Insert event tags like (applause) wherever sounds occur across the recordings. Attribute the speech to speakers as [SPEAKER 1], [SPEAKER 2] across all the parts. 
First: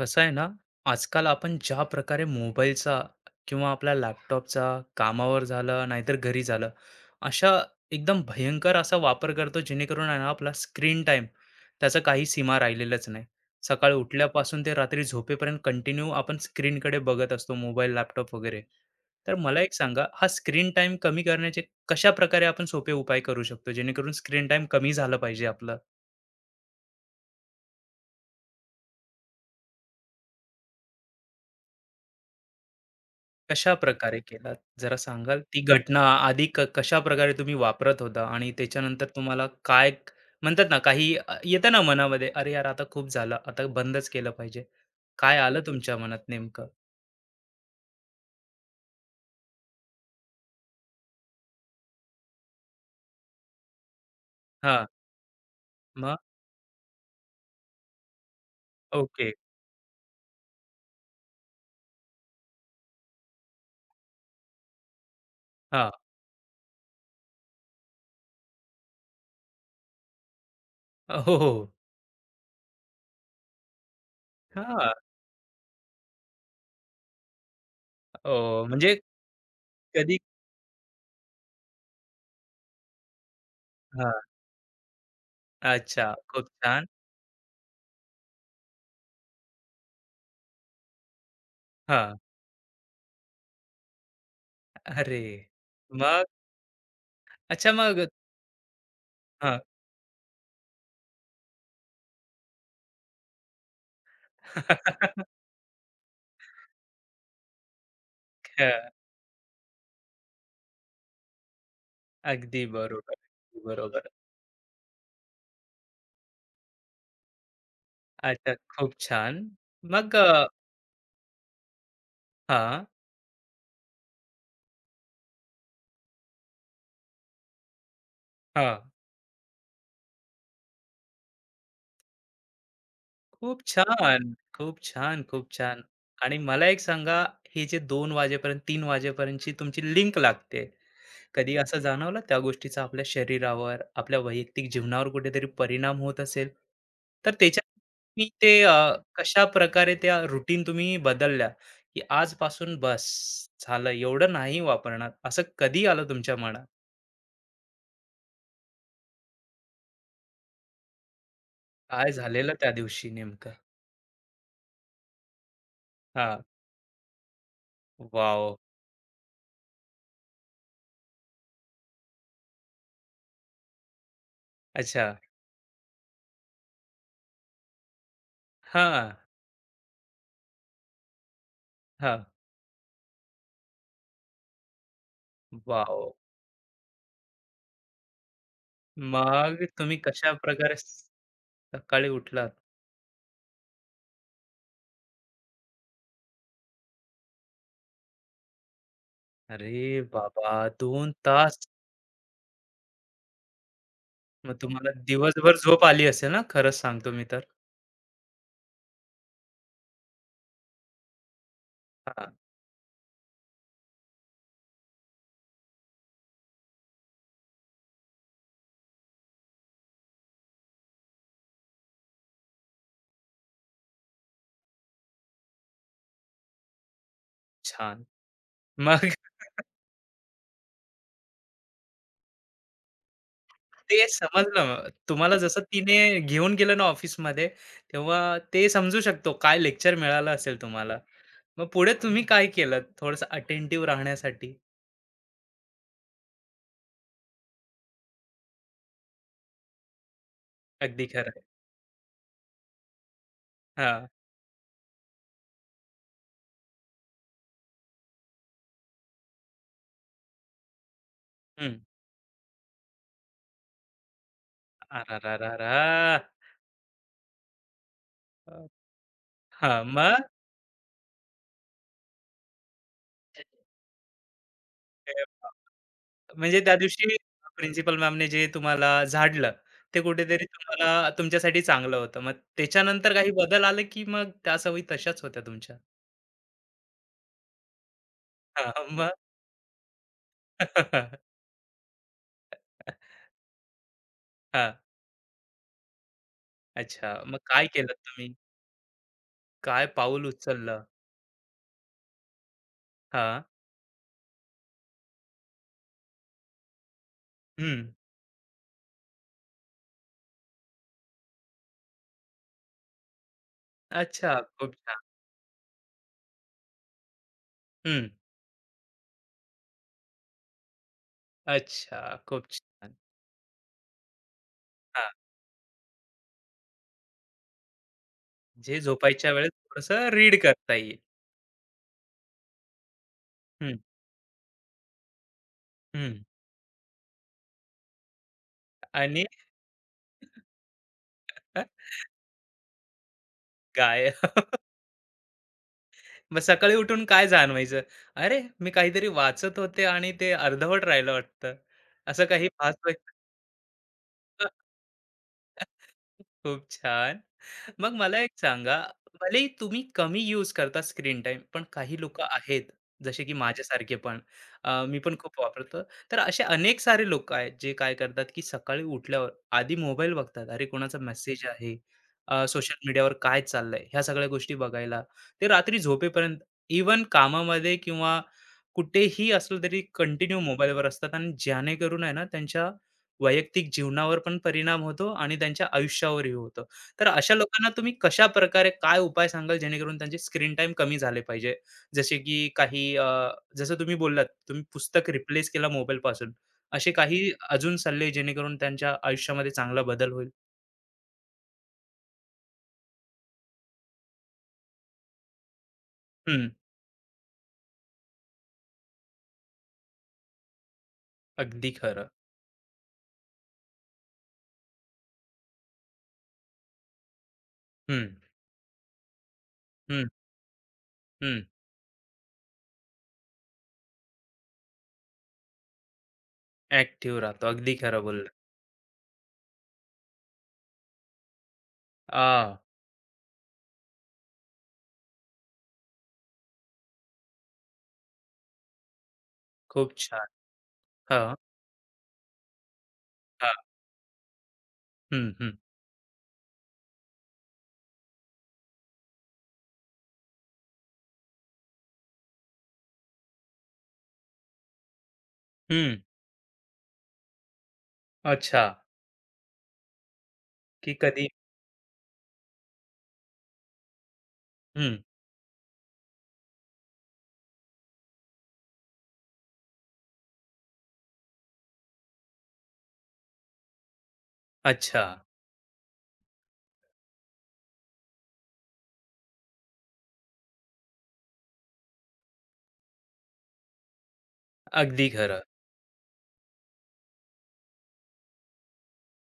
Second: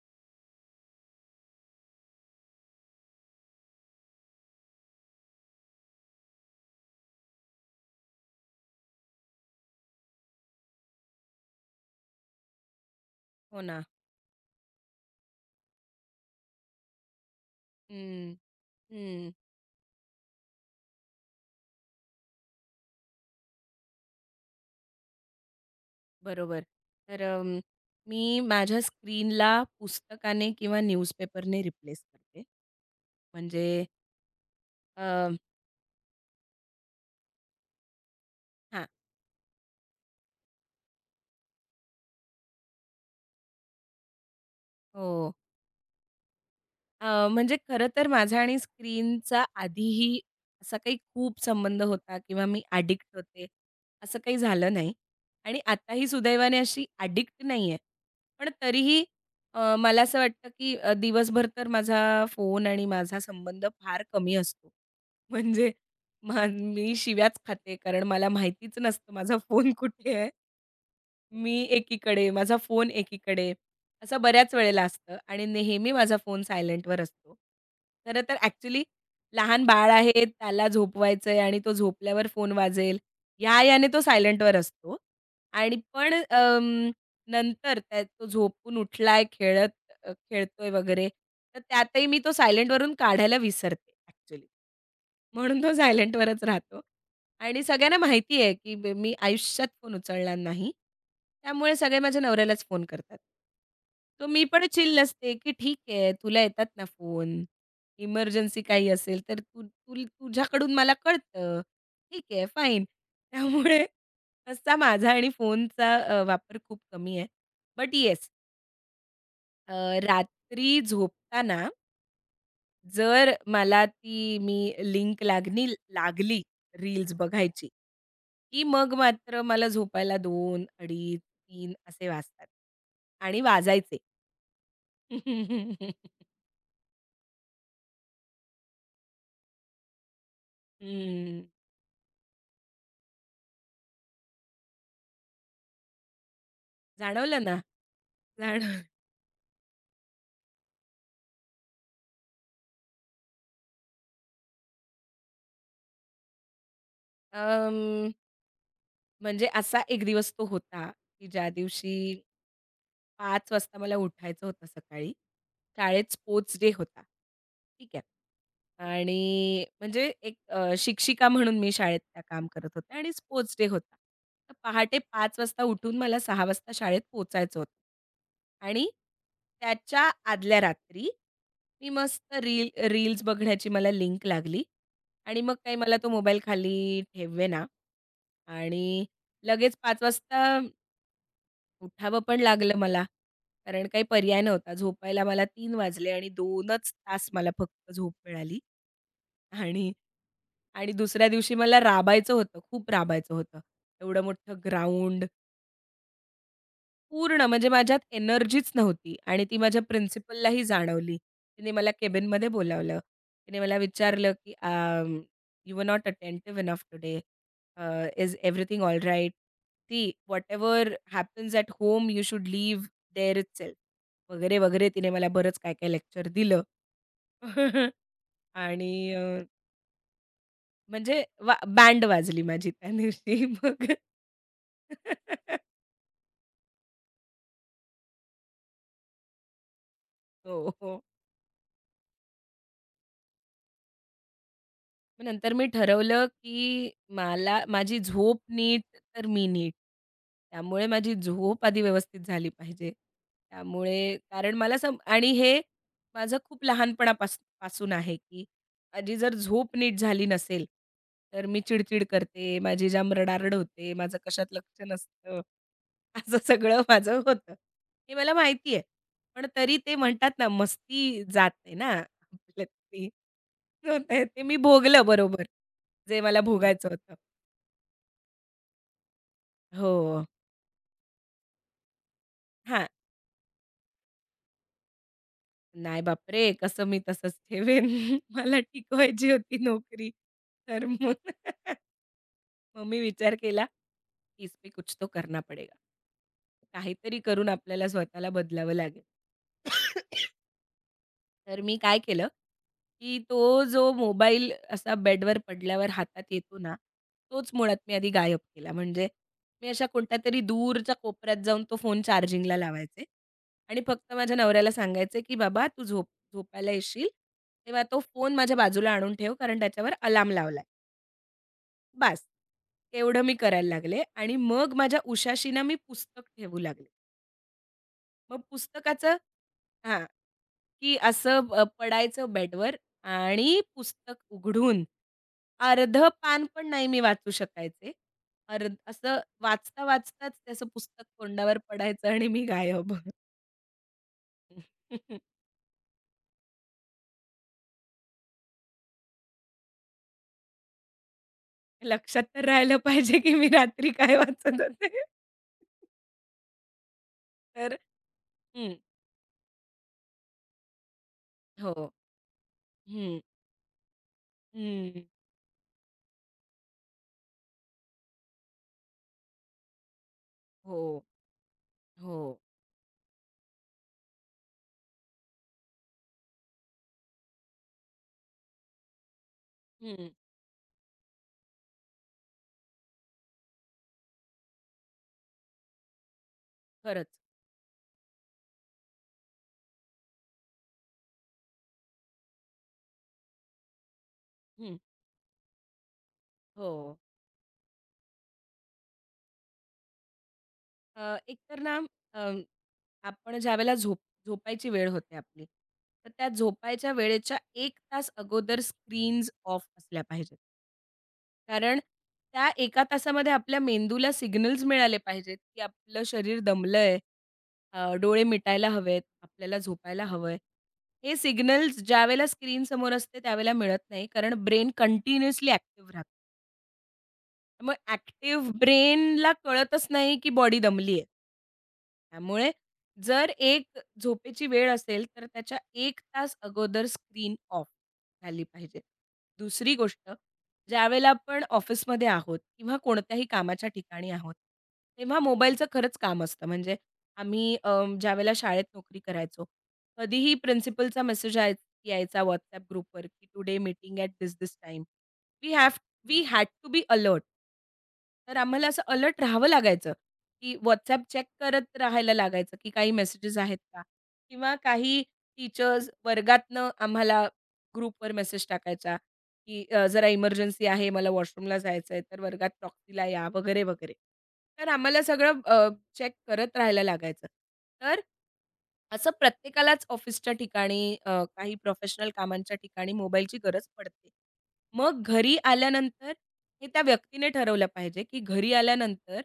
[SPEAKER 1] कसं आहे ना, आजकाल आपण ज्या प्रकारे मोबाईलचा किंवा आपल्या लॅपटॉपचा कामावर झालं, नाहीतर घरी झालं, अशा एकदम भयंकर असा वापर करतो जेणेकरून आहे ना आपला स्क्रीन टाईम त्याचा काही सीमा राहिलेलाच नाही.
[SPEAKER 2] हो ना.
[SPEAKER 1] सकाळी उठल्यापासून ते रात्री झोपेपर्यंत कंटिन्यू आपण स्क्रीनकडे बघत असतो मोबाईल, लॅपटॉप
[SPEAKER 2] हं.
[SPEAKER 1] वगैरे.
[SPEAKER 2] हं,
[SPEAKER 1] तर मला एक सांगा, हा स्क्रीन टाईम कमी करण्याचे कशाप्रकारे आपण सोपे उपाय करू शकतो जेणेकरून स्क्रीन टाईम कमी झालं पाहिजे आपलं?
[SPEAKER 2] बरोबर. तर मी माझ्या स्क्रीनला पुस्तकाने किंवा न्यूजपेपरने रिप्लेस करते. म्हणजे
[SPEAKER 1] कशाप्रकारे केलात? जरा
[SPEAKER 2] अ,
[SPEAKER 1] सांगाल? ती घटना आधी कशाप्रकारे तुम्ही वापरत होता आणि
[SPEAKER 2] हां,
[SPEAKER 1] त्याच्यानंतर तुम्हाला काय म्हणतात ना काही येतं ना मनामध्ये, "अरे यार, आता खूप झालं, आता बंदच केलं पाहिजे."
[SPEAKER 2] हो.
[SPEAKER 1] काय आलं तुमच्या मनात नेमकं?
[SPEAKER 2] अ, म्हणजे खरं तर माझा आणि स्क्रीनचा आधीही असा काही खूप संबंध होता किंवा मी ॲडिक्ट होते, असं काही झालं
[SPEAKER 1] हां,
[SPEAKER 2] नाही. आणि आताही
[SPEAKER 1] मग?
[SPEAKER 2] सुदैवाने अशी ॲडिक्ट नाही आहे. पण तरीही
[SPEAKER 1] ओके.
[SPEAKER 2] मला असं वाटतं की दिवसभर तर माझा फोन आणि माझा संबंध फार कमी असतो. म्हणजे
[SPEAKER 1] हां.
[SPEAKER 2] मी शिव्याच खाते, कारण मला माहितीच नसतं माझा फोन कुठे आहे.
[SPEAKER 1] हो, हो,
[SPEAKER 2] मी
[SPEAKER 1] हो.
[SPEAKER 2] एकीकडे, माझा फोन एकीकडे, असं बऱ्याच वेळेला असतं आणि नेहमी माझा फोन सायलेंटवर असतो. खरं तर
[SPEAKER 1] ओ
[SPEAKER 2] ॲक्चुअली
[SPEAKER 1] म्हणजे
[SPEAKER 2] लहान बाळ
[SPEAKER 1] कधी
[SPEAKER 2] आहे, त्याला झोपवायचंय आणि तो झोपल्यावर फोन वाजेल, याने तो
[SPEAKER 1] हां.
[SPEAKER 2] सायलेंटवर असतो. आणि
[SPEAKER 1] अच्छा,
[SPEAKER 2] पण
[SPEAKER 1] खूप छान.
[SPEAKER 2] नंतर तो झोपून उठलाय, खेळतोय वगैरे, तर त्यातही
[SPEAKER 1] हां.
[SPEAKER 2] मी तो सायलेंटवरून काढायला विसरते ॲक्चुअली.
[SPEAKER 1] अरे!
[SPEAKER 2] म्हणून तो
[SPEAKER 1] मग?
[SPEAKER 2] सायलेंटवरच राहतो आणि
[SPEAKER 1] अच्छा
[SPEAKER 2] सगळ्यांना
[SPEAKER 1] मग हां.
[SPEAKER 2] माहिती आहे, की मी मी
[SPEAKER 1] हां.
[SPEAKER 2] आयुष्यात फोन उचलणार नाही. त्यामुळे सगळे माझ्या नवऱ्यालाच फोन करतात. तो मी पण चिल
[SPEAKER 1] (laughs)
[SPEAKER 2] असते, की ठीक आहे तुला येतात ना फोन. इमर्जन्सी काही असेल तर तू तू तुझ्याकडून मला कळतं. ठीक आहे
[SPEAKER 1] अगदी
[SPEAKER 2] फाईन.
[SPEAKER 1] बरोबर, अगदी
[SPEAKER 2] (laughs) त्यामुळे
[SPEAKER 1] बरोबर.
[SPEAKER 2] असा माझा आणि फोनचा वापर खूप कमी आहे. बट येस,
[SPEAKER 1] अच्छा, खूप छान. मग
[SPEAKER 2] रात्री झोपताना
[SPEAKER 1] हां,
[SPEAKER 2] जर मला ती मी लिंक लागली रील्स बघायची, की
[SPEAKER 1] हां.
[SPEAKER 2] मग मात्र मला झोपायला दोन, अडीच, तीन, असे वाजतात आणि
[SPEAKER 1] खूप
[SPEAKER 2] वाजायचे.
[SPEAKER 1] छान, खूप छान, खूप छान.
[SPEAKER 2] (laughs)
[SPEAKER 1] आणि मला एक सांगा, हे जे 2 वाजेपर्यंत 3 वाजेपर्यंतची तुमची लिंक लागते.
[SPEAKER 2] हं,
[SPEAKER 1] कधी असं जाणवलं त्या गोष्टीचा आपल्या शरीरावर, आपल्या वैयक्तिक जीवनावर कुठेतरी परिणाम होत असेल? तर
[SPEAKER 2] जाणवलं ना?
[SPEAKER 1] त्याच्या तुम्ही ते
[SPEAKER 2] जाणवलं.
[SPEAKER 1] कशाप्रकारे त्या रूटीन तुम्ही बदलल्या, की आजपासून बस झालं एवढं नाही वापरणार, असं कधी आलं तुमच्या मनात?
[SPEAKER 2] म्हणजे असा एक दिवस तो होता, की ज्या
[SPEAKER 1] काय
[SPEAKER 2] दिवशी
[SPEAKER 1] झालेलं त्या दिवशी नेमकं?
[SPEAKER 2] 5 वाजता मला उठायचं होतं सकाळी. शाळेत
[SPEAKER 1] हां.
[SPEAKER 2] स्पोर्ट्स डे होता. ठीक आहे.
[SPEAKER 1] वॉव!
[SPEAKER 2] आणि म्हणजे एक शिक्षिका म्हणून मी शाळेत त्या काम करत होते आणि स्पोर्ट्स डे होता. तर पहाटे
[SPEAKER 1] अच्छा.
[SPEAKER 2] 5 वाजता उठून मला 6 वाजता शाळेत पोहोचायचं होतं. आणि
[SPEAKER 1] हां,
[SPEAKER 2] त्याच्या आदल्या रात्री मी
[SPEAKER 1] हां.
[SPEAKER 2] मस्त रील्स बघण्याची मला लिंक लागली आणि मग काही मला
[SPEAKER 1] वाव
[SPEAKER 2] तो मोबाईल खाली ठेवेना आणि
[SPEAKER 1] मग
[SPEAKER 2] लगेच
[SPEAKER 1] तुम्ही
[SPEAKER 2] 5 वाजता
[SPEAKER 1] कशाप्रकारे सकाळी
[SPEAKER 2] उठावं पण
[SPEAKER 1] उठलात?
[SPEAKER 2] लागलं मला. कारण काही पर्याय नव्हता. झोपायला मला 3 वाजले आणि 2च तास मला फक्त झोप मिळाली आणि
[SPEAKER 1] अरे बाबा
[SPEAKER 2] आणि
[SPEAKER 1] 2
[SPEAKER 2] दुसऱ्या दिवशी
[SPEAKER 1] तास.
[SPEAKER 2] मला राबायचं होतं, खूप राबायचं होतं. एवढं
[SPEAKER 1] मग
[SPEAKER 2] मोठं
[SPEAKER 1] तुम्हाला
[SPEAKER 2] ग्राउंड,
[SPEAKER 1] दिवसभर झोप आली असेल ना? खरंच सांगतो मी तर.
[SPEAKER 2] पूर्ण म्हणजे माझ्यात एनर्जीच नव्हती आणि ती माझ्या प्रिन्सिपललाही जाणवली. तिने मला
[SPEAKER 1] हां,
[SPEAKER 2] केबिनमध्ये बोलावलं. तिने मला विचारलं, की you were not attentive enough today. Uh, is everything alright? See whatever happens at home you should leave there itself." वगैरे, वगैरे तिने मला बरंच काय-काय लेक्चर दिलं. (laughs)
[SPEAKER 1] छान.
[SPEAKER 2] आणि
[SPEAKER 1] मग (laughs)
[SPEAKER 2] म्हणजे वा बँड वाजली माझी त्या दिवशी मग.
[SPEAKER 1] ते समजलं. मग तुम्हाला जसं
[SPEAKER 2] (laughs)
[SPEAKER 1] तिने घेऊन गेलं ना ऑफिसमध्ये, तेव्हा ते समजू शकतो काय लेक्चर मिळालं असेल
[SPEAKER 2] हो,
[SPEAKER 1] तुम्हाला.
[SPEAKER 2] हो.
[SPEAKER 1] मग पुढे तुम्ही काय केलंत थोडंसं अटेंटिव्ह राहण्यासाठी?
[SPEAKER 2] मग नंतर मी ठरवलं, की मला माझी झोप नीट तर मी नीट. त्यामुळे
[SPEAKER 1] अगदी
[SPEAKER 2] माझी
[SPEAKER 1] खरं आहे.
[SPEAKER 2] झोप आधी व्यवस्थित झाली पाहिजे.
[SPEAKER 1] हां.
[SPEAKER 2] त्यामुळे कारण मला सम आणि हे माझं खूप पासून आहे, की माझी जर झोप नीट झाली नसेल, तर मी
[SPEAKER 1] हं.
[SPEAKER 2] चिड-चिड करते, माझी जाम रडारड होते, माझं कशात लक्ष
[SPEAKER 1] अ,
[SPEAKER 2] नसतं.
[SPEAKER 1] रा,
[SPEAKER 2] (laughs) असं सगळं माझं होतं. हे मला माहिती आहे. पण तरी ते
[SPEAKER 1] मग?
[SPEAKER 2] म्हणतात ना, मस्ती जात ना आपलं मी. तर ते ते मी भोगलं बरोबर. जे मला
[SPEAKER 1] म्हणजे त्या
[SPEAKER 2] भोगायचं होतं.
[SPEAKER 1] दिवशी प्रिन्सिपल मॅमने जे तुम्हाला झाडलं, ते
[SPEAKER 2] हो.
[SPEAKER 1] कुठेतरी तुम्हाला तुमच्यासाठी चांगलं होतं. मग
[SPEAKER 2] हां.
[SPEAKER 1] त्याच्यानंतर काही बदल आला, की मग त्या सवयी तशाच होत्या तुमच्या?
[SPEAKER 2] नाही बापरे! कसं मी तसंच ठेवेन. (laughs) मला
[SPEAKER 1] हां, मग?
[SPEAKER 2] टिकवायची होती नोकरी. तर मग
[SPEAKER 1] (laughs)
[SPEAKER 2] (laughs) मग मी विचार केला, "इसमें
[SPEAKER 1] हां,
[SPEAKER 2] कुछ तो करना पडेगा."
[SPEAKER 1] अच्छा.
[SPEAKER 2] काहीतरी
[SPEAKER 1] मग
[SPEAKER 2] करून
[SPEAKER 1] काय
[SPEAKER 2] आपल्याला
[SPEAKER 1] केलं
[SPEAKER 2] स्वतःला
[SPEAKER 1] तुम्ही?
[SPEAKER 2] बदलावं लागेल.
[SPEAKER 1] काय पाऊल उचललं?
[SPEAKER 2] तर मी काय केलं, की
[SPEAKER 1] हा
[SPEAKER 2] तो जो मोबाईल असा बेडवर पडल्यावर हातात येतो ना, तोच मुळात
[SPEAKER 1] हं.
[SPEAKER 2] मी आधी गायब केला. म्हणजे मी अशा कोणत्यातरी दूरच्या कोपऱ्यात जाऊन तो फोन चार्जिंगला लावायचे आणि फक्त
[SPEAKER 1] अच्छा,
[SPEAKER 2] माझ्या नवऱ्याला
[SPEAKER 1] खूप छान.
[SPEAKER 2] सांगायचे, की "बाबा तू झोपायला येशील, तेव्हा तो
[SPEAKER 1] हं,
[SPEAKER 2] फोन माझ्या बाजूला आणून ठेव, कारण त्याच्यावर अलार्म लावलाय."
[SPEAKER 1] अच्छा,
[SPEAKER 2] बास.
[SPEAKER 1] खूप छान.
[SPEAKER 2] एवढं मी करायला लागले आणि मग माझ्या
[SPEAKER 1] हां,
[SPEAKER 2] उशाशी ना मी पुस्तक ठेवू लागले. मग
[SPEAKER 1] जे
[SPEAKER 2] पुस्तकाचं
[SPEAKER 1] झोपायच्या वेळेस
[SPEAKER 2] हां.
[SPEAKER 1] थोडंसं रीड करता
[SPEAKER 2] की
[SPEAKER 1] येईल.
[SPEAKER 2] असं पडायचं बेडवर आणि
[SPEAKER 1] हं,
[SPEAKER 2] पुस्तक उघडून अर्धं
[SPEAKER 1] हं.
[SPEAKER 2] पान पण नाही मी वाचू शकायचे. अर्ध असं
[SPEAKER 1] आणि
[SPEAKER 2] वाचता, वाचताच त्याचं पुस्तक तोंडावर
[SPEAKER 1] (laughs)
[SPEAKER 2] पडायचं आणि मी गायब.
[SPEAKER 1] गाय
[SPEAKER 2] (laughs)
[SPEAKER 1] मग सकाळी उठून काय जाणवायचं? "अरे, मी काहीतरी वाचत होते आणि ते अर्धवट राहिलं वाटतं."
[SPEAKER 2] लक्षात
[SPEAKER 1] असं
[SPEAKER 2] तर
[SPEAKER 1] काही
[SPEAKER 2] राहिलं
[SPEAKER 1] फास्ट
[SPEAKER 2] पाहिजे की मी रात्री काय वाचत होते. (laughs)
[SPEAKER 1] (laughs) खूप छान.
[SPEAKER 2] तर
[SPEAKER 1] मग मला एक
[SPEAKER 2] हं,
[SPEAKER 1] सांगा, भलेही तुम्ही कमी यूज करता स्क्रीन टाइम, पण
[SPEAKER 2] हो,
[SPEAKER 1] काही लोकं आहेत,
[SPEAKER 2] हं,
[SPEAKER 1] जसे की माझ्यासारखे पण, मी
[SPEAKER 2] हं,
[SPEAKER 1] पण खूप वापरतो. तर असे अनेक सारे लोकं आहेत, जे काय करतात, की सकाळी उठल्यावर आधी मोबाईल बघतात. अरे, कोणाचा
[SPEAKER 2] हो,
[SPEAKER 1] मेसेज आहे,
[SPEAKER 2] हो,
[SPEAKER 1] सोशल मीडियावर काय चाललंय, ह्या सगळ्या गोष्टी बघायला. ते रात्री झोपेपर्यंत इव्हन कामामध्ये किंवा कुठेही असलं तरी
[SPEAKER 2] हं,
[SPEAKER 1] कंटिन्यू मोबाईलवर असतात आणि जेणेकरून आहे ना, त्यांच्या वैयक्तिक जीवनावर पण परिणाम होतो आणि त्यांच्या आयुष्यावरही होतो. तर
[SPEAKER 2] खरंच,
[SPEAKER 1] अशा लोकांना तुम्ही कशा प्रकारे काय उपाय सांगाल जेणेकरून त्यांचे स्क्रीन टाईम कमी झाले पाहिजे? जसे की काही जसं तुम्ही बोललात, तुम्ही
[SPEAKER 2] हं,
[SPEAKER 1] पुस्तक रिप्लेस केला मोबाईलपासून.
[SPEAKER 2] हो.
[SPEAKER 1] असे काही अजून सल्ले जेणेकरून त्यांच्या आयुष्यामध्ये चांगला बदल होईल?
[SPEAKER 2] एकतर ना आपण ज्यावेळेला झोपायची वेळ होते आपली, तर त्या
[SPEAKER 1] हं.
[SPEAKER 2] झोपायच्या वेळेच्या 1 तास अगोदर स्क्रीन्स ऑफ असल्या पाहिजेत.
[SPEAKER 1] अगदी
[SPEAKER 2] कारण
[SPEAKER 1] खरं.
[SPEAKER 2] त्या 1 तासामध्ये आपल्या मेंदूला सिग्नल्स मिळाले पाहिजेत, की आपलं शरीर दमलंय,
[SPEAKER 1] हं,
[SPEAKER 2] डोळे मिटायला हवेत, आपल्याला झोपायला
[SPEAKER 1] हं,
[SPEAKER 2] हवंय. हे
[SPEAKER 1] हं.
[SPEAKER 2] सिग्नल्स ज्यावेळेला स्क्रीनसमोर असते त्यावेळेला मिळत नाही, कारण ब्रेन कंटिन्युअसली ॲक्टिव्ह राहतं.
[SPEAKER 1] ॲक्टिव्ह राहतो. अगदी
[SPEAKER 2] मग
[SPEAKER 1] खरं बोललात.
[SPEAKER 2] ॲक्टिव्ह ब्रेनला कळतच नाही, की बॉडी दमली आहे. त्यामुळे
[SPEAKER 1] आह!
[SPEAKER 2] जर एक झोपेची वेळ असेल, तर त्याच्या 1 तास अगोदर स्क्रीन ऑफ झाली पाहिजे. दुसरी
[SPEAKER 1] खूप
[SPEAKER 2] गोष्ट,
[SPEAKER 1] छान.
[SPEAKER 2] ज्यावेळेला
[SPEAKER 1] हां,
[SPEAKER 2] आपण ऑफिसमध्ये आहोत किंवा कोणत्याही
[SPEAKER 1] हां.
[SPEAKER 2] कामाच्या ठिकाणी आहोत, तेव्हा
[SPEAKER 1] हं, हं,
[SPEAKER 2] मोबाईलचं खरंच काम असतं. म्हणजे आम्ही ज्यावेळेला शाळेत नोकरी करायचो, कधीही प्रिन्सिपलचा मेसेज यायचा WhatsApp ग्रुपवर, की today meeting at this this time. We have
[SPEAKER 1] hmm.
[SPEAKER 2] We had to be alert. तर
[SPEAKER 1] अच्छा,
[SPEAKER 2] आम्हाला असं अलर्ट राहावं लागायचं, की
[SPEAKER 1] की
[SPEAKER 2] WhatsApp चेक
[SPEAKER 1] कधी
[SPEAKER 2] करत राहायला लागायचं, की काही मेसेजेस आहेत का? किंवा
[SPEAKER 1] हं.
[SPEAKER 2] काही टीचर्स वर्गातनं आम्हाला ग्रुपवर मेसेज टाकायच्या, की जरा इमर्जन्सी आहे, मला वॉशरूमला जायचं आहे, तर वर्गात प्रॉक्सीला या, वगैरे, वगैरे. तर आम्हाला
[SPEAKER 1] अच्छा.
[SPEAKER 2] सगळं चेक करत राहायला लागायचं. तर असं प्रत्येकालाच ऑफिसच्या ठिकाणी काही प्रोफेशनल कामांच्या ठिकाणी मोबाईलची गरज पडते. मग
[SPEAKER 1] अगदी
[SPEAKER 2] घरी
[SPEAKER 1] खरं.
[SPEAKER 2] आल्यानंतर हे त्या व्यक्तीने ठरवलं पाहिजे, की घरी आल्यानंतर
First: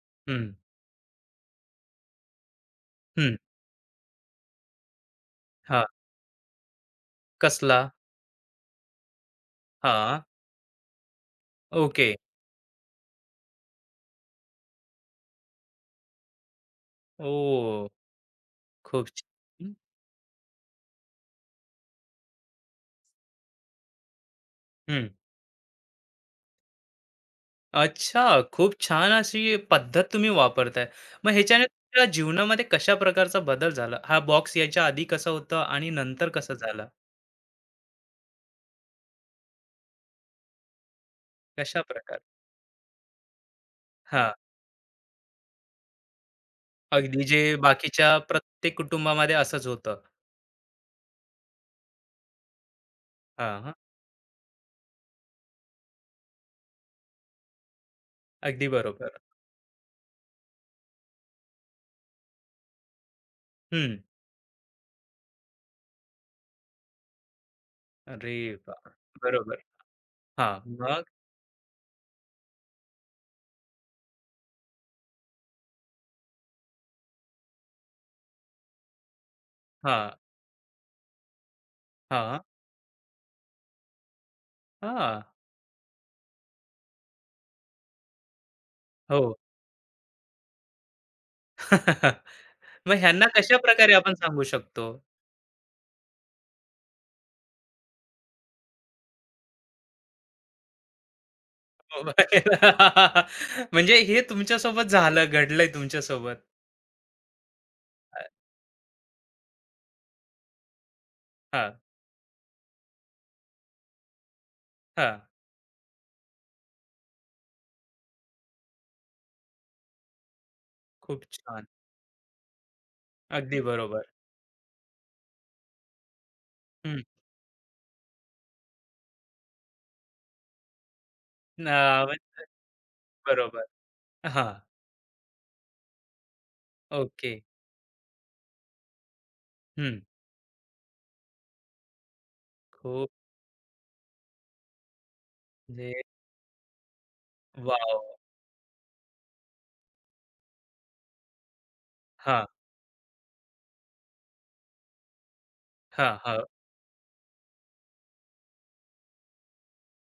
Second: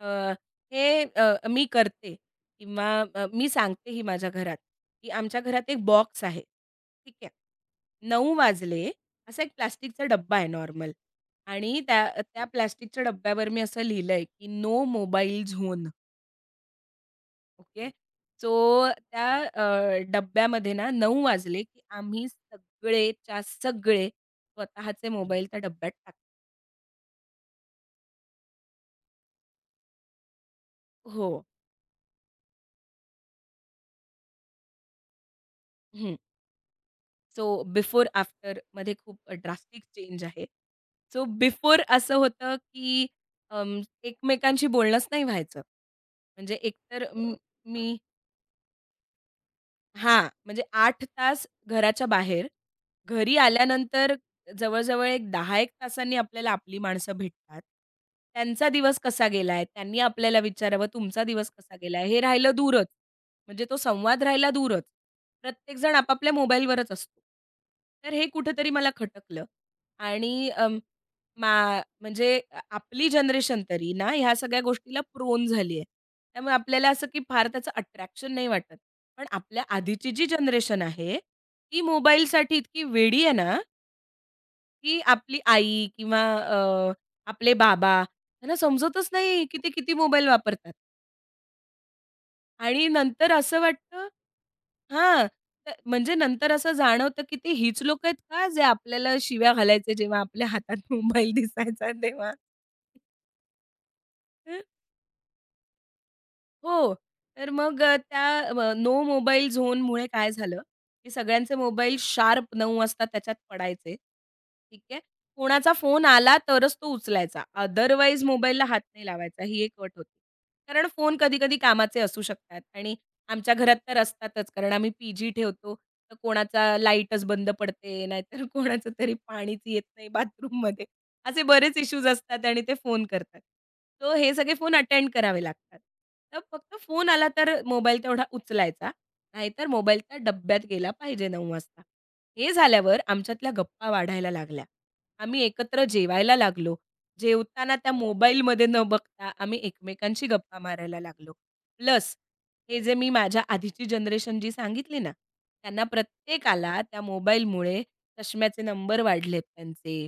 [SPEAKER 2] अ,
[SPEAKER 1] हं,
[SPEAKER 2] हे मी करते किंवा
[SPEAKER 1] हं.
[SPEAKER 2] मी सांगते ही माझ्या घरात, की आमच्या घरात
[SPEAKER 1] हां.
[SPEAKER 2] एक बॉक्स आहे. ठीक आहे.
[SPEAKER 1] कसला?
[SPEAKER 2] 9:00 वाजले असा एक प्लास्टिकचा
[SPEAKER 1] हां.
[SPEAKER 2] डब्बा आहे नॉर्मल आणि त्या
[SPEAKER 1] ओके.
[SPEAKER 2] त्या प्लास्टिकच्या डब्यावर मी असं लिहिलंय, की "no mobile zone."
[SPEAKER 1] Oh!
[SPEAKER 2] Okay. So
[SPEAKER 1] खूप
[SPEAKER 2] त्या
[SPEAKER 1] छान. हं.
[SPEAKER 2] डब्यामध्ये ना 9:00 वाजले, की आम्ही सगळेच्या सगळे
[SPEAKER 1] हं.
[SPEAKER 2] स्वतःचे मोबाईल त्या डब्यात टाकले.
[SPEAKER 1] अच्छा, खूप छान अशी पद्धत तुम्ही वापरताय.
[SPEAKER 2] हो.
[SPEAKER 1] मग ह्याच्याने तुमच्या जीवनामध्ये कशा प्रकारचा बदल झाला? हा बॉक्स यायच्या आधी कसा होता आणि
[SPEAKER 2] हं.
[SPEAKER 1] नंतर कसं झालं?
[SPEAKER 2] सो बिफोर आफ्टरमध्ये खूप ड्रास्टिक चेंज आहे. सो बिफोर
[SPEAKER 1] कशा
[SPEAKER 2] असं
[SPEAKER 1] प्रकार?
[SPEAKER 2] होतं, की अं,
[SPEAKER 1] हां,
[SPEAKER 2] एकमेकांशी बोलणंच नाही व्हायचं. म्हणजे एकतर
[SPEAKER 1] अगदी जे
[SPEAKER 2] मी
[SPEAKER 1] बाकीच्या प्रत्येक कुटुंबामध्ये असंच होतं.
[SPEAKER 2] हां, म्हणजे 8 तास घराच्या बाहेर. घरी
[SPEAKER 1] हां, हां.
[SPEAKER 2] आल्यानंतर जवळ-जवळ एक 10 एक तासांनी आपल्याला आपली माणसं भेटतात.
[SPEAKER 1] अगदी
[SPEAKER 2] त्यांचा दिवस
[SPEAKER 1] बरोबर.
[SPEAKER 2] कसा गेलाय? त्यांनी आपल्याला विचारावं, तुमचा दिवस कसा गेलाय? हे राहिलं दूरच. म्हणजे तो
[SPEAKER 1] हं.
[SPEAKER 2] संवाद राहिला दूरच. प्रत्येकजण आपापल्या मोबाईलवरच असतो. तर हे
[SPEAKER 1] अरे
[SPEAKER 2] कुठेतरी
[SPEAKER 1] वाह!
[SPEAKER 2] मला खटकलं
[SPEAKER 1] बरोबर.
[SPEAKER 2] आणि
[SPEAKER 1] हां, मग?
[SPEAKER 2] म्हणजे आपली जनरेशन तरी ना ह्या सगळ्या गोष्टीला प्रोन झाली आहे. त्यामुळे आपल्याला असं की फार त्याचं अट्रॅक्शन नाही वाटत. पण आपल्या
[SPEAKER 1] हां,
[SPEAKER 2] आधीची जी जनरेशन आहे, ती
[SPEAKER 1] हां,
[SPEAKER 2] मोबाईलसाठी इतकी वेडी आहे ना, की
[SPEAKER 1] हां.
[SPEAKER 2] आपली आई किंवा आपले बाबा त्यांना समजतच
[SPEAKER 1] हो.
[SPEAKER 2] नाही, की ते किती मोबाईल वापरतात.
[SPEAKER 1] (laughs)
[SPEAKER 2] आणि
[SPEAKER 1] मग ह्यांना
[SPEAKER 2] नंतर असं
[SPEAKER 1] कशाप्रकारे
[SPEAKER 2] वाटतं
[SPEAKER 1] आपण सांगू शकतो?
[SPEAKER 2] हां, म्हणजे नंतर असं जाणवतं, की ते हीच लोकं आहेत का, जे आपल्याला शिव्या घालायचे जेव्हा आपल्या हातात मोबाईल दिसायचा
[SPEAKER 1] हो,
[SPEAKER 2] तेव्हा?
[SPEAKER 1] बाहेर. (laughs) म्हणजे हे तुमच्यासोबत झालं, घडलंय तुमच्यासोबत.
[SPEAKER 2] हो. तर मग
[SPEAKER 1] अ,
[SPEAKER 2] त्या नो मोबाईल झोनमुळे काय झालं, की सगळ्यांचे
[SPEAKER 1] हां,
[SPEAKER 2] मोबाईल शार्प 9 वाजता त्याच्यात पडायचे. ठीक आहे.
[SPEAKER 1] हां.
[SPEAKER 2] कोणाचा फोन आला तरच तो उचलायचा. अदरवाईज मोबाईलला हात नाही लावायचा. ही एक अट होती. कारण फोन
[SPEAKER 1] खूप
[SPEAKER 2] कधी-कधी
[SPEAKER 1] छान.
[SPEAKER 2] कामाचे असू शकतात आणि आमच्या
[SPEAKER 1] अगदी
[SPEAKER 2] घरात तर
[SPEAKER 1] बरोबर.
[SPEAKER 2] असतातच. कारण आम्ही पी-जी ठेवतो. तर कोणाचा
[SPEAKER 1] हं.
[SPEAKER 2] लाईटच बंद पडते, नाहीतर (laughs) कोणाचं तरी पाणीच येत नाही बाथरूममध्ये. असे
[SPEAKER 1] अ,
[SPEAKER 2] बरेच इश्यूज
[SPEAKER 1] म्हणजे
[SPEAKER 2] असतात आणि ते फोन करतात.
[SPEAKER 1] बरोबर.
[SPEAKER 2] सो हे
[SPEAKER 1] हां,
[SPEAKER 2] सगळे फोन अटेंड करावे लागतात. तर फक्त फोन आला
[SPEAKER 1] ओके.
[SPEAKER 2] तर मोबाईल तेवढा उचलायचा. नाहीतर
[SPEAKER 1] हं.
[SPEAKER 2] मोबाईल त्या डब्यात गेला पाहिजे 9:00 वाजता. हे झाल्यावर
[SPEAKER 1] खूप
[SPEAKER 2] आमच्यातल्या गप्पा वाढायला लागल्या. आम्ही एकत्र
[SPEAKER 1] म्हणजे
[SPEAKER 2] जेवायला लागलो. जेवताना त्या
[SPEAKER 1] वॉव!
[SPEAKER 2] मोबाईलमध्ये न बघता आम्ही एकमेकांशी गप्पा मारायला लागलो. प्लस
[SPEAKER 1] हां,
[SPEAKER 2] हे जे मी माझ्या आधीची जनरेशन जी सांगितली ना, त्यांना
[SPEAKER 1] हां, हां.
[SPEAKER 2] प्रत्येकाला त्या मोबाईलमुळे चष्म्याचे नंबर वाढलेत त्यांचे.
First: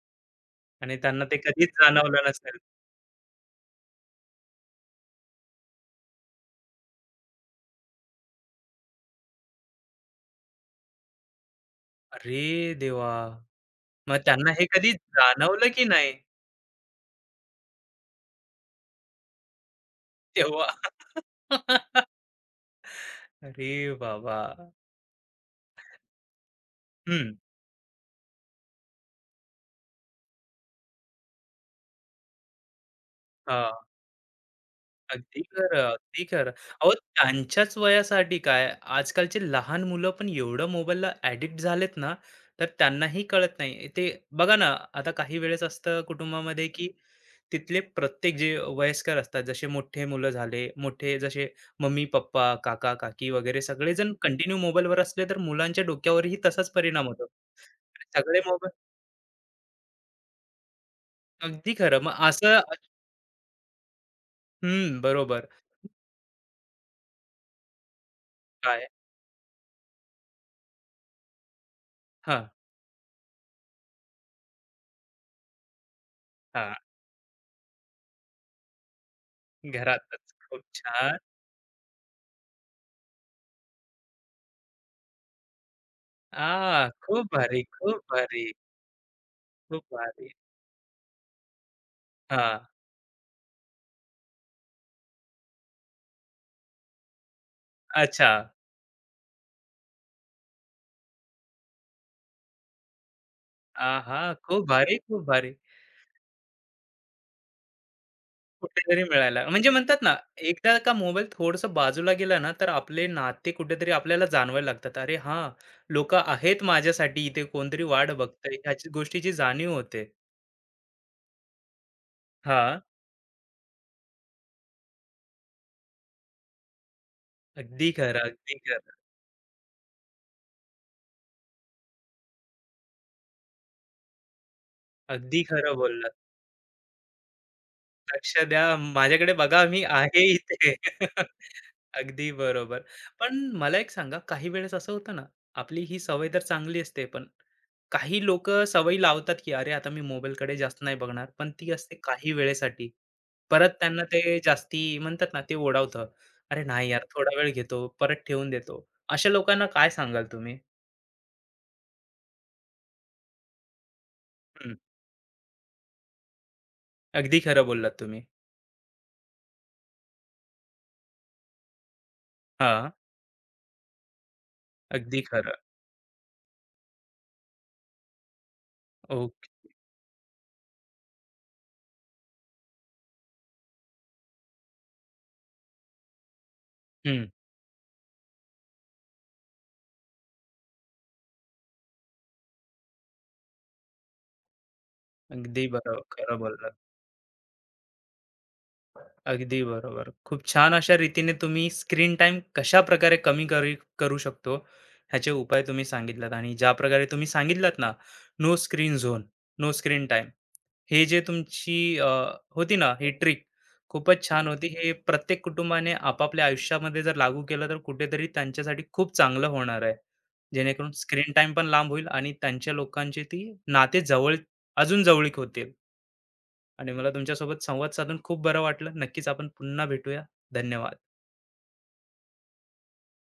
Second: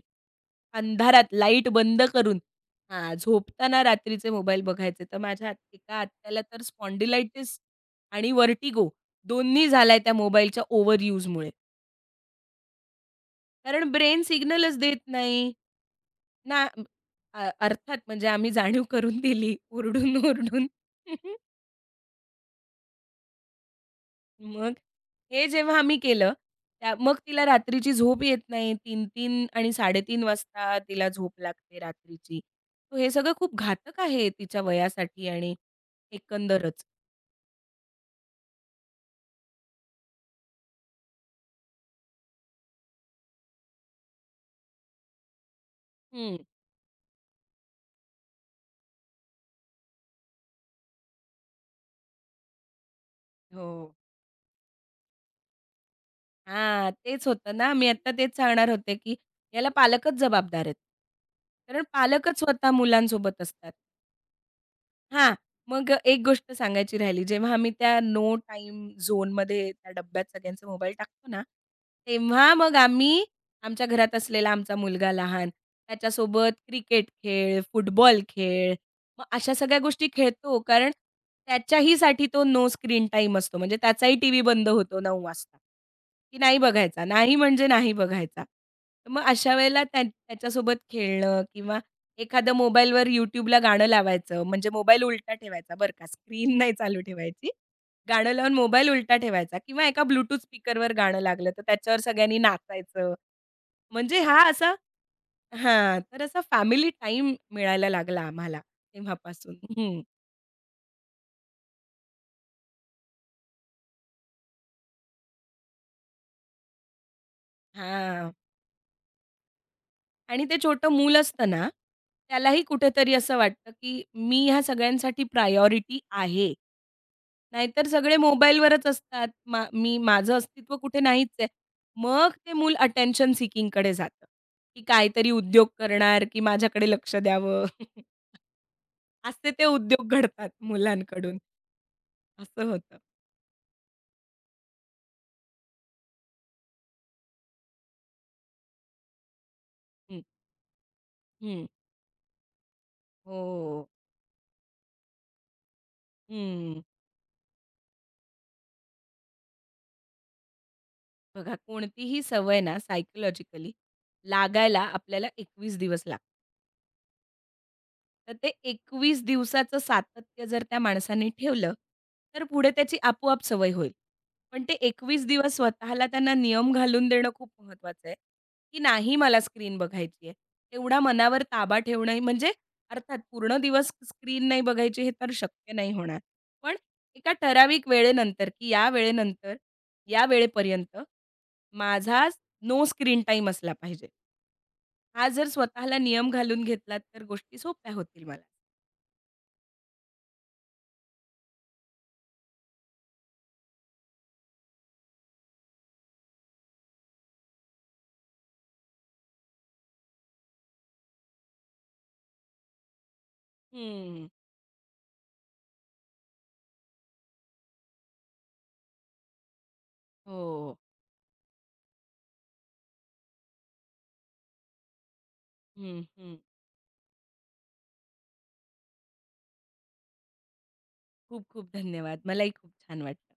[SPEAKER 1] आणि त्यांना
[SPEAKER 2] अंधारात
[SPEAKER 1] ते कधीच
[SPEAKER 2] लाईट बंद
[SPEAKER 1] जाणवलं
[SPEAKER 2] करून
[SPEAKER 1] नसेल.
[SPEAKER 2] हां, झोपताना रात्रीचे मोबाईल बघायचे. तर माझ्या एका आत्याला तर स्पॉन्डिलायटिस आणि व्हर्टिगो दोन्ही झालाय त्या मोबाईलच्या ओव्हर यूजमुळे.
[SPEAKER 1] अरे देवा!
[SPEAKER 2] कारण
[SPEAKER 1] मग
[SPEAKER 2] ब्रेन
[SPEAKER 1] त्यांना हे
[SPEAKER 2] सिग्नलच
[SPEAKER 1] कधी
[SPEAKER 2] देत नाही
[SPEAKER 1] जाणवलं की नाही
[SPEAKER 2] ना. अर्थात म्हणजे आम्ही जाणीव करून दिली
[SPEAKER 1] तेव्हा?
[SPEAKER 2] ओरडून-ओरडून.
[SPEAKER 1] (laughs) अरे बाबा!
[SPEAKER 2] मग हे जेव्हा आम्ही केलं, त्या मग
[SPEAKER 1] हं.
[SPEAKER 2] तिला रात्रीची झोप येत नाही. 3:00 आणि 3:30 वाजता तिला झोप लागते रात्रीची. तर हे सगळं खूप घातक आहे तिच्या वयासाठी
[SPEAKER 1] अगदी
[SPEAKER 2] आणि
[SPEAKER 1] खरं, अगदी खरं.
[SPEAKER 2] एकंदरच.
[SPEAKER 1] अहो, त्यांच्याच वयासाठी काय, आजकालची लहान मुलं पण एवढं मोबाईलला ॲडिक्ट झालेत ना, तर त्यांनाही कळत नाही. ते बघा ना, आता काही वेळेस असतं
[SPEAKER 2] हं.
[SPEAKER 1] कुटुंबामध्ये, की तिथले प्रत्येक जे वयस्कर असतात, जसे मोठे मुलं झाले, मोठे जसे मम्मी, पप्पा, काका, काकी वगैरे
[SPEAKER 2] हो.
[SPEAKER 1] सगळेजण कंटिन्यू मोबाईलवर असले, तर मुलांच्या डोक्यावरही तसाच
[SPEAKER 2] हां,
[SPEAKER 1] परिणाम
[SPEAKER 2] तेच
[SPEAKER 1] होतो.
[SPEAKER 2] होतं ना. मी आत्ता तेच
[SPEAKER 1] सगळे
[SPEAKER 2] सांगणार
[SPEAKER 1] मोबाईल
[SPEAKER 2] होते, की याला पालकच जबाबदार आहेत.
[SPEAKER 1] अगदी
[SPEAKER 2] कारण
[SPEAKER 1] खरं. मग
[SPEAKER 2] पालकच
[SPEAKER 1] असं
[SPEAKER 2] स्वतः मुलांसोबत असतात.
[SPEAKER 1] हं,
[SPEAKER 2] हां.
[SPEAKER 1] बरोबर.
[SPEAKER 2] मग एक गोष्ट सांगायची राहिली. जेव्हा आम्ही त्या नो
[SPEAKER 1] काय?
[SPEAKER 2] टाईम झोनमध्ये त्या डब्यात सगळ्यांचे मोबाईल टाकतो ना,
[SPEAKER 1] हां,
[SPEAKER 2] तेव्हा मग आम्ही आमच्या घरात असलेला आमचा मुलगा लहान, त्याच्यासोबत
[SPEAKER 1] हां.
[SPEAKER 2] क्रिकेट खेळ, फुटबॉल खेळ, मग अशा सगळ्या गोष्टी
[SPEAKER 1] घरातच.
[SPEAKER 2] खेळतो.
[SPEAKER 1] खूप
[SPEAKER 2] कारण
[SPEAKER 1] छान.
[SPEAKER 2] त्याच्याहीसाठी तो नो स्क्रीन टाईम असतो. म्हणजे त्याचाही टीव्ही बंद होतो 9:00 वाजता, की नाही
[SPEAKER 1] आह!
[SPEAKER 2] बघायचा.
[SPEAKER 1] खूप
[SPEAKER 2] नाही
[SPEAKER 1] भारी,
[SPEAKER 2] म्हणजे नाही
[SPEAKER 1] खूप
[SPEAKER 2] बघायचा.
[SPEAKER 1] भारी,
[SPEAKER 2] तर मग अशा
[SPEAKER 1] खूप
[SPEAKER 2] वेळेला त्या
[SPEAKER 1] भारी.
[SPEAKER 2] त्याच्यासोबत खेळणं किंवा एखादं
[SPEAKER 1] हां,
[SPEAKER 2] मोबाईलवर YouTubeला गाणं लावायचं, म्हणजे मोबाईल उलटा ठेवायचा बरं का, स्क्रीन नाही चालू ठेवायची.
[SPEAKER 1] अच्छा.
[SPEAKER 2] गाणं लावून मोबाईल उलटा ठेवायचा किंवा एका ब्लूटूथ स्पीकरवर गाणं लागलं, तर त्याच्यावर सगळ्यांनी नाचायचं. म्हणजे
[SPEAKER 1] आहा!
[SPEAKER 2] हा
[SPEAKER 1] खूप
[SPEAKER 2] असा
[SPEAKER 1] भारी, खूप भारी.
[SPEAKER 2] हां, तर असा फॅमिली टाईम मिळायला लागला आम्हाला
[SPEAKER 1] कुठेतरी मिळाला.
[SPEAKER 2] तेव्हापासून.
[SPEAKER 1] म्हणजे
[SPEAKER 2] हं.
[SPEAKER 1] म्हणतात ना, एकदा का मोबाईल थोडंसं बाजूला गेला ना, तर आपले नाते कुठेतरी आपल्याला जाणवायला लागतात. अरे हां, लोकं आहेत माझ्यासाठी इथे, कोणतरी वाट
[SPEAKER 2] हां.
[SPEAKER 1] बघतंय, ह्याची गोष्टीची जाणीव होते.
[SPEAKER 2] आणि ते छोटं मूल असतं ना, त्यालाही
[SPEAKER 1] हां,
[SPEAKER 2] कुठेतरी असं वाटतं, की मी ह्या सगळ्यांसाठी प्रायोरिटी आहे. नाहीतर
[SPEAKER 1] अगदी
[SPEAKER 2] सगळे
[SPEAKER 1] खरं, अगदी
[SPEAKER 2] मोबाईलवरच
[SPEAKER 1] खरं.
[SPEAKER 2] असतात. मी माझं अस्तित्व कुठे नाहीच आहे. मग ते मूल अटेन्शन सीकिंगकडे जातं, की काहीतरी
[SPEAKER 1] अगदी
[SPEAKER 2] उद्योग
[SPEAKER 1] खरं बोललात.
[SPEAKER 2] करणार, की माझ्याकडे लक्ष द्यावं. (laughs)
[SPEAKER 1] लक्ष द्या, माझ्याकडे
[SPEAKER 2] असे
[SPEAKER 1] बघा,
[SPEAKER 2] ते
[SPEAKER 1] मी
[SPEAKER 2] उद्योग
[SPEAKER 1] आहे
[SPEAKER 2] घडतात
[SPEAKER 1] इथे. (laughs)
[SPEAKER 2] मुलांकडून,
[SPEAKER 1] अगदी
[SPEAKER 2] असं
[SPEAKER 1] बरोबर.
[SPEAKER 2] होतं.
[SPEAKER 1] पण मला एक सांगा, काही वेळेस असं होतं ना, आपली ही सवय तर चांगली असते, पण काही लोक सवयी लावतात, की "अरे, आता मी
[SPEAKER 2] हं,
[SPEAKER 1] मोबाईलकडे जास्त नाही बघणार." पण
[SPEAKER 2] हं.
[SPEAKER 1] ती असते काही वेळेसाठी. परत
[SPEAKER 2] हो.
[SPEAKER 1] त्यांना ते जास्ती म्हणतात ना, ते ओढावतं. "अरे
[SPEAKER 2] हं.
[SPEAKER 1] नाही यार, थोडा वेळ घेतो, परत ठेवून देतो." अशा लोकांना काय सांगाल तुम्ही?
[SPEAKER 2] बघा कोणतीही सवय ना सायकॉलॉजिकली
[SPEAKER 1] हं,
[SPEAKER 2] लागायला आपल्याला 21 दिवस लागतात.
[SPEAKER 1] अगदी खरं बोललात तुम्ही.
[SPEAKER 2] तर ते 21 दिवसाचं सातत्य जर त्या माणसाने ठेवलं, तर पुढे
[SPEAKER 1] हां,
[SPEAKER 2] त्याची आपोआप सवय होईल. पण ते
[SPEAKER 1] अगदी
[SPEAKER 2] 21 दिवस
[SPEAKER 1] खरं.
[SPEAKER 2] स्वतःला त्यांना नियम घालून देणं खूप महत्त्वाचं आहे, की नाही मला
[SPEAKER 1] ओके.
[SPEAKER 2] स्क्रीन बघायची आहे. एवढा मनावर ताबा ठेवणं म्हणजे अर्थात पूर्ण दिवस स्क्रीन नाही बघायची हे तर शक्य नाही होणार. पण
[SPEAKER 1] हं,
[SPEAKER 2] एका ठराविक वेळेनंतर, की या वेळेनंतर, या वेळेपर्यंत माझा नो स्क्रीन टाईम असला पाहिजे. हा जर
[SPEAKER 1] अगदी
[SPEAKER 2] स्वतःला
[SPEAKER 1] बरं
[SPEAKER 2] नियम
[SPEAKER 1] खरं
[SPEAKER 2] घालून
[SPEAKER 1] बोललात.
[SPEAKER 2] घेतलात तर गोष्टी सोप्या होतील मला.
[SPEAKER 1] अगदी बरोबर. खूप छान अशा रीतीने तुम्ही स्क्रीन टाइम कशा प्रकारे कमी करू शकतो, ह्याचे उपाय तुम्ही सांगितलात आणि ज्या प्रकारे तुम्ही सांगितलात ना, no screen zone, no screen time. हे जे तुमची होती ना ही ट्रिक खूपच
[SPEAKER 2] हं.
[SPEAKER 1] छान होती. हे प्रत्येक कुटुंबाने आपापल्या आयुष्यामध्ये जर लागू केलं तर कुठेतरी त्यांच्यासाठी खूप चांगलं होणार आहे.
[SPEAKER 2] हो.
[SPEAKER 1] जेणेकरून स्क्रीन टाईम पण लांब होईल आणि त्यांच्या लोकांची ती नाते जवळ अजून जवळीक होतील.
[SPEAKER 2] हं, हं.
[SPEAKER 1] आणि मला तुमच्यासोबत संवाद साधून खूप बरं वाटलं. नक्कीच आपण पुन्हा भेटूया. धन्यवाद.
[SPEAKER 2] खूप खूप धन्यवाद. मलाही खूप छान वाटलं.